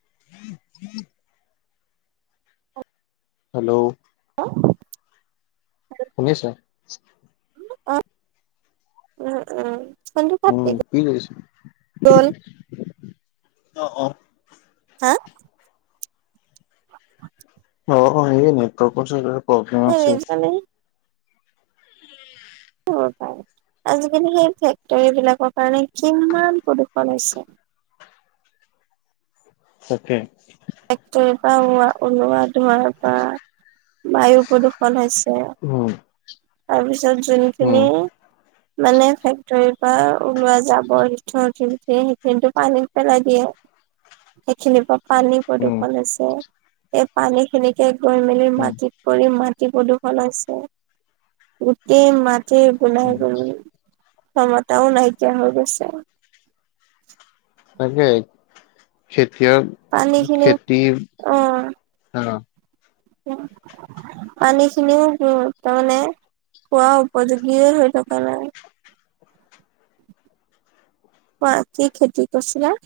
উম উম [unintelligible] hello অ শুনিছো অ উ উম চন্ত পাটতি উম [unintelligible] কি কৈছে অ অ হা অ এই নেটৰ্ক চ প্ৰব্লেম পাৰে। আছে উম পাৰে আজিকালি সেই ফেক্টৰী বিলাকৰ কাৰণে কিমান প্ৰদূৰষণ হৈছে তাকে ট্ৰেক্টৰে পৰা ওৱা ওলোৱা ধোঁৱাৰ পৰা বায়ু প্ৰদূষণ হৈছে উম তাৰপিছত উম যোনখিনি মানে ফেক্টৰীৰ পৰা ওলোৱা যাবৰ যথোৰ সতে উঠে সেইখিনিতো পানীত পেলাই দিয়ে সেইখিনিৰ পৰা পানী উম প্ৰদূৰ্ষণ আছে পানী খিনিকে গৈ মেলি উম মাটিত কৰি মাটি প্ৰদূষণ হৈছে গোটেই মাটিৰ শু নাই উম গ ক্ষমতাও নাইকিয়া হৈ গৈছে তাকাক খেতিয় পানী খিনিও খেতি অ উম পানী খিনিও উ তাৰমানে খোৱা উপযোগী হৈ থকা নাই কোৱা কি খেতি কৰিছিলা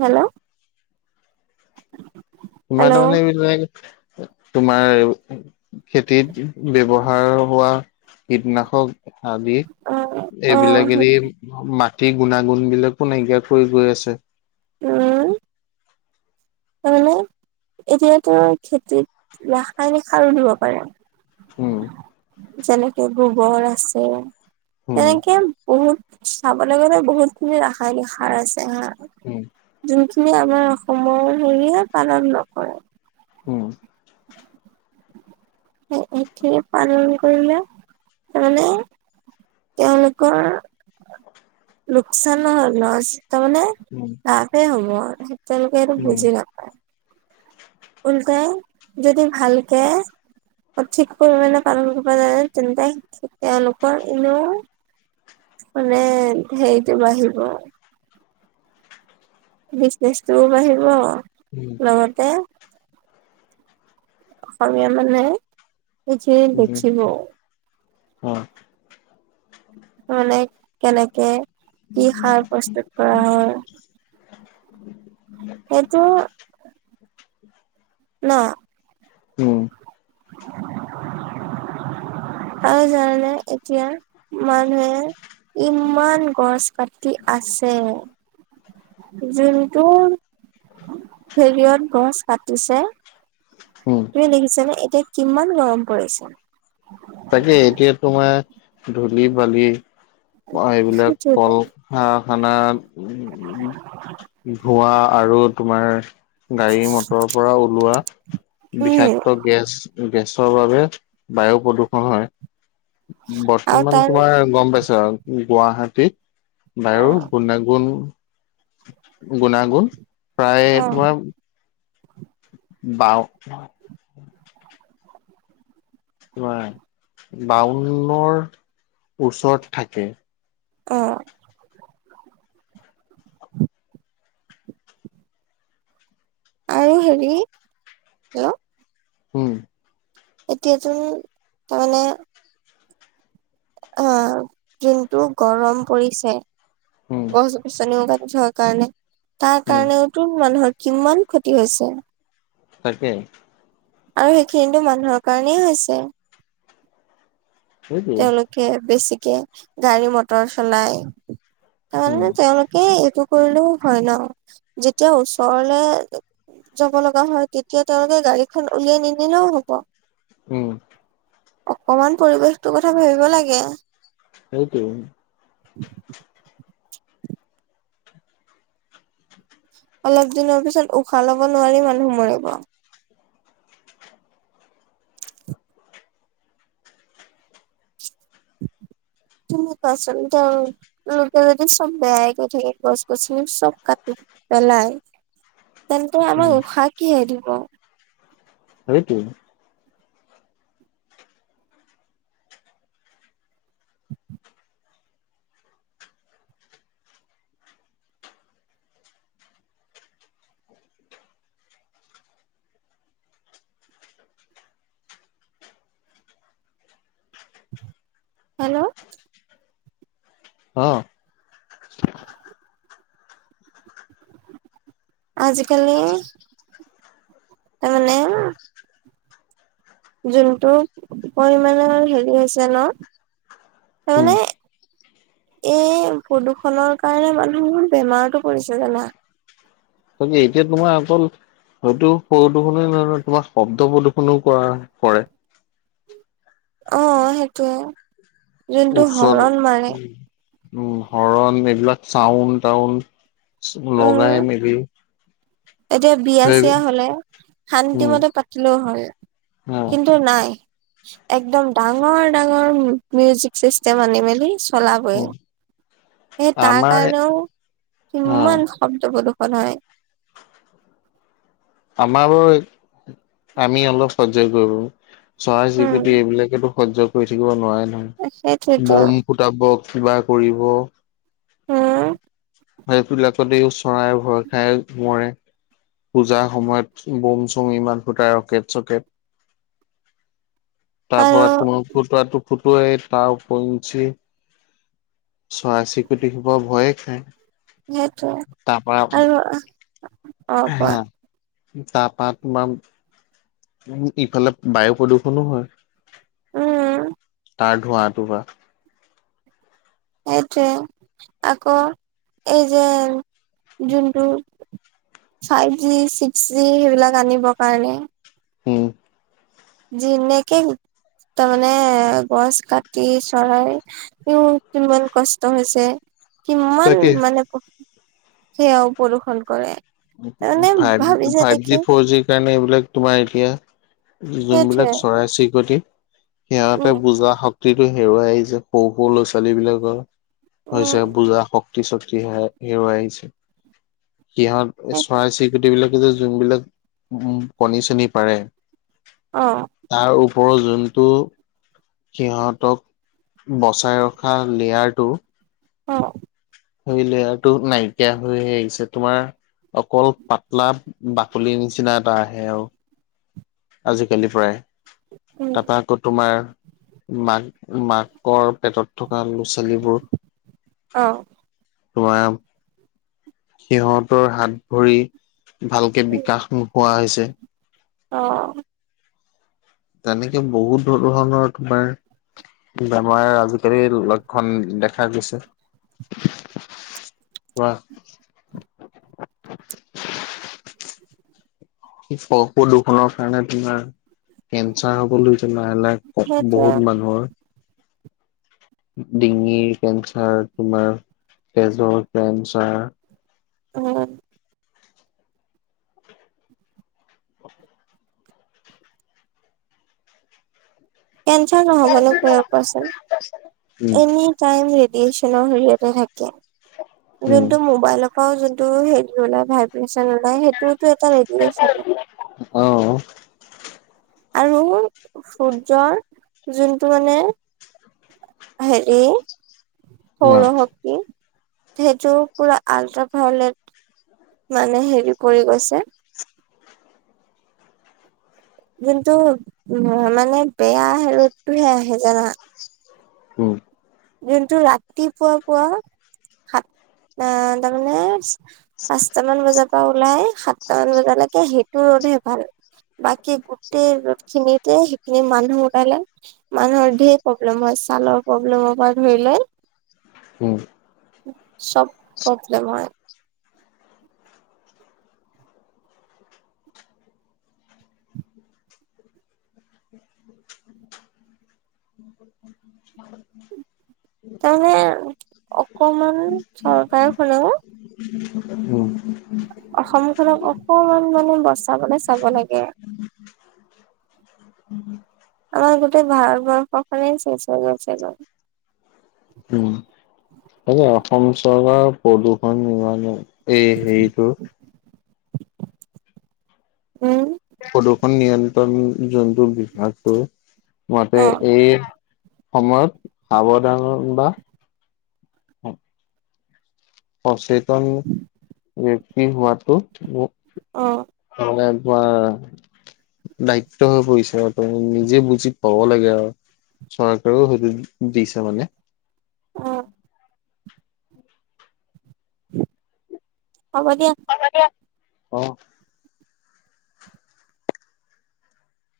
হেল্ল' তোমাৰ হেল্ল' তাৰমানে এইবিলাক তোমাৰ খেতিত ব্যৱহাৰ হোৱা কীটনাশক আদি অ অ এইবিলাক এৰি মাটি গুণাগুণ বিলাকো নাইকিয়া কৰি গৈ আছে উম তাৰ মমানে এতিয়াতো খেতিত ৰাসায়নিক সাৰো দিব পাৰে উম যেনেকে গোবৰ আছে উম তেনেকে বহুত চাবলৈ গ'লে বহুত খিনি ৰাসায়নিক সাৰ আছে হ ও [unintelligible] যোনখিনি আমাৰ অসমৰ হেৰিহে পালন নকৰে উম সতি পালন কৰিলে মানে তেওঁলোকৰ লোকচান নহ ল তাৰ মানে তাপে হব সতিয়ালকে এইটো উম বুজিলা উল্টাই যদি ভালকে সঠিক পৰিমাণে পালন কৰিব যায় তেন্তে তেওঁলোকৰ এনেও মানে সেইটো বাঢ়িব বিজনেচটোও বাঢ়িব উম লগতে অসমীয়া মানে কিজ দেখিব হয় মানে কেনেকে কি সাৰ প্ৰস্তুত কৰা হয় সেইটো ন উম [unintelligible] আৰু জানে এতিয়া মানুহে ইমান গছ পতি আছে জুইটো হেৰিয়ত গছ কাটিছে উম তুমি দেখিছানে এতিয়া কিমান গৰম পৰিছে তাকে এতিয়া তোমাৰ ধূলি বালি এইবিলাক সেইটোৱেটো কল কৰখানা ধোৱা আৰু তোমাৰ গাড়ী মটৰৰ পৰা ওলোৱা উম বিষাক্ত গেছ গেছৰ বাবে বায়ু প্ৰদূৰষণ হয়। আৰু বৰ্তমান তাৰ তোমাৰ গম পাইছ আৰু গুৱাহাটী অ বায়ু গুণাগুণ গুণাগুণ প্ৰায় অ তোমাৰ বাও বাউনৰ ওচৰত থাকে। অ'। আৰু হেৰি [unintelligible] উম। এতিয়াটো তাৰমানে অ', যোনটো গৰম পৰিছে উম গছ গছনিও কাটি থকাৰ কাৰণে তাৰ উম কাৰণেওটো মানুহৰ কিমান ক্ষতি হৈছে। তকে। আৰু সেইখিনিতো মানুহৰ কাৰণেই হৈছে। সেইটোৱে তেওঁলোকে বেছিকে গাড়ী মটৰ চলাই উম তাৰমানে তেওঁলোকে এইটো কৰিলেও হয় ন যেতিয়া ওচৰলে যাব লগা হয় তেতিয়া তেওঁলোকে গাড়ীখন উলিয়াই নিনিলেও হ'ব। উম। অকমান পৰিৱেশটো কথা ভাবিব লাগে। সেইটোৱে। [unintelligible] অলপ দিনৰ পিছত উশাহ লব নোৱাৰি মানুহ মৰিব। তুমি কোৱাছোন এতিয়া লোকে যদি চব বেয়াই কৈ থাকে গছ গছনি চব কাটি পেলায়। তেন্তে আমাক উম উশাহ কিহে দিব? সেইটোৱে। হেল্ল'? অ'। আজিকালি তাৰমানে যোনটো পৰিমানৰ হেৰি হৈছে ন উম তাৰমানে এই প্ৰদূষণৰ কাৰণে মানুহ বোৰ বেমাৰটো পৰিছে জানা। তাকে, এতিয়া তোমাৰ অকল হয়তো, [unintelligible] ন তোমাৰ শব্দ প্ৰদূৰ্ষণও কৰা কৰে অ', সেইটোয়ে, যোনটো উচ্চ হৰণ মাৰে। উম, হৰণ, এইবিলাক ছাউণ্ড-টাউণ্ড উম লগাই মেলি এতিয়া, সেই বিয়া-চিয়া হ'লে, শান্তি উম মতে পাতিলেও হয়। অ কিন্তু, নাই একদম ডাঙৰ-ডাঙৰ মিউজিক চিষ্টেম আনি মেলি চলাবই। উম সে তাৰ আমাৰ কাৰণেও অ কিমান শব্দ প্ৰদূষণ হয়। আমাৰ, [unintelligible] আমি অলপ, [unintelligible] উম চৰাই-চিৰিকুটি, এইবিলাকেতো সহ্য কৰি থাকিব নোৱাৰে নহয় সেইটোৱেতো বম ফুটাব কিবা কৰিব। হম। সেইবিলাকতে চৰাই ভয় খাই মৰে। পূজাৰ সময়ত বোম চোম ইমান ফুটাই ৰকেট চকেট। তাৰ আৰু পৰা তোমাৰ ফুটোৱাটো ফুটোৱা তাৰ ওপৰিঞ্চি চৰাই চিৰিকতি সোপা ভয়ে খায়। সেইটোৱে তাৰপৰা আৰু অ', কোৱা। তাৰপা তোমাৰ ইফালে বায়ু প্ৰদূষণো হয়। উম। তাৰ ধোঁৱাটো পৰা। সেইটোৱে আকৌ, এই যে, যোনটো ফাইভ জি, ছিক্স জি, সেইবিলাক আনিবৰ কাৰণে। উম। [unintelligible] তাৰমানে, গছ কাটি, চৰাই [unintelligible] কিমান কষ্ট হৈছে কিমান তাকে মানে, সেয়াও প্ৰদূৰ্ষণ কৰে। মানে ভাবিছে ফাইভ-ফাইভ নেকি জি, ফ'ৰ জি সেইকাৰণে এইবিলাক, তোমাৰ এতিয়া, সেইটোৱে যোনবিলাক চৰাই-চিৰিকটি সিহঁতে উম বুজা শক্তিটো হেৰুৱাই আহিছে, সৰু-সৰু ল'ৰা-ছোৱালীবিলাকৰ হৈছে, উম বুজা শক্তি-চক্তি হেৰুৱাই আহিছে, সিহঁত চৰাই-চিৰিকটিবিলাকে যে, যোনবিলাক উ, কণী-চণী পাৰে অ'। তাৰ ওপৰত, যোনটো সিহঁতক বচাই ৰখা লেয়াৰটো অ'। সেই, লেয়াৰটো নাইকিয়া হৈ আহিছে, তোমাৰ অকল, পাতলা বাকলিৰ নিচিনা, এটা আহে আৰু। আজিকালিৰ প্ৰায়, উম তাৰপৰা আকৌ, তোমাৰ মাক-মাকৰ পেটত থকা ল'ৰা-ছোৱালীবোৰ। অ'। [unintelligible] সিহঁতৰ হাত-ভৰি, ভালকে বিকাশ নোহোৱা হৈছে অ'। তেনেকে, বহুত ধৰণৰ, তোমাৰ বেমাৰৰ, আজিকালি, লক্ষণ দেখা দিছে। [unintelligible] [unintelligible] প্ৰদূষণৰ কাৰণে, তোমাৰ, কেঞ্চাৰ হ'বলৈ লৈছে, লাহে-লাহে সেইটোৱে বহুত মানুহৰ ডিঙিৰ কেঞ্চাৰ, তোমাৰ, তেজৰ কেঞ্চাৰ অ'। কেঞ্চাৰ নহ'বনো কিয় কোৱাচোন, উম এনে [unintelligible] ৰেডিয়েচনৰ হেৰিয়তে থাকে। উম যোনটো মোবাইল যোনটো হেৰি ওলাই ভাইব্ৰেচন ওলাই, সেইটোওতো এটা ৰেডিয়েচনে। অ'। আৰু সূৰ্যৰ যোনটো মানে হেৰি, সৌৰ শ ক্তি, সেইটো পৰা আল্ট্ৰাভায়লেট মানে, হেৰি কৰি গৈছে যোনটো, মানে বেয়া ৰ'দটোহে আহে, জানা হম। যোনটো, ৰাতিপুৱা -পুৱা সাঁত আহ, তাৰমানে পাঁচটামান বজাৰ পৰা ওলাই সাতটামান বজালৈকে, সেইটো ৰ'দহে ভাল। বাকী গোটেই ৰ'দ খিনিতে সেইখিনি মানুহ ওলালে মানুহৰ ধেৰ প্ৰব্লেম হয়, ছালৰ প্ৰব্লেম [unintelligible] ধৰিলৈ, উম চব প্ৰব্লেম হয় [inaudible] তাৰমানে, অকমান চৰকাৰে, হেল্লো উম। অসমখনক অকমান, মানে বচাবলে চাব লাগে। আমাৰ গোটেই ভাৰতবৰ্ষখনেই চেছ হৈ গৈছে গৈ। উম। তাকে, অসম চৰকাৰৰ প্ৰদূষণ [unintelligible] এই হেৰিটো [unintelligible] উম। প্ৰদূষণ নিয়ন্ত্ৰণ জন্তু বিভাগটোৰ মতে অ', এই সময়ত, সাৱধানতা সচেতন, ব্যক্তি হোৱাতো অ', মানে তোমাৰ দায়িত্ব হৈ পৰিছে আৰু [unintelligible] নিজে বুজি পাব লাগে আৰু। চৰকাৰেও, সেইটো দিছে মানে। অ', হ'ব দিয়া। অ',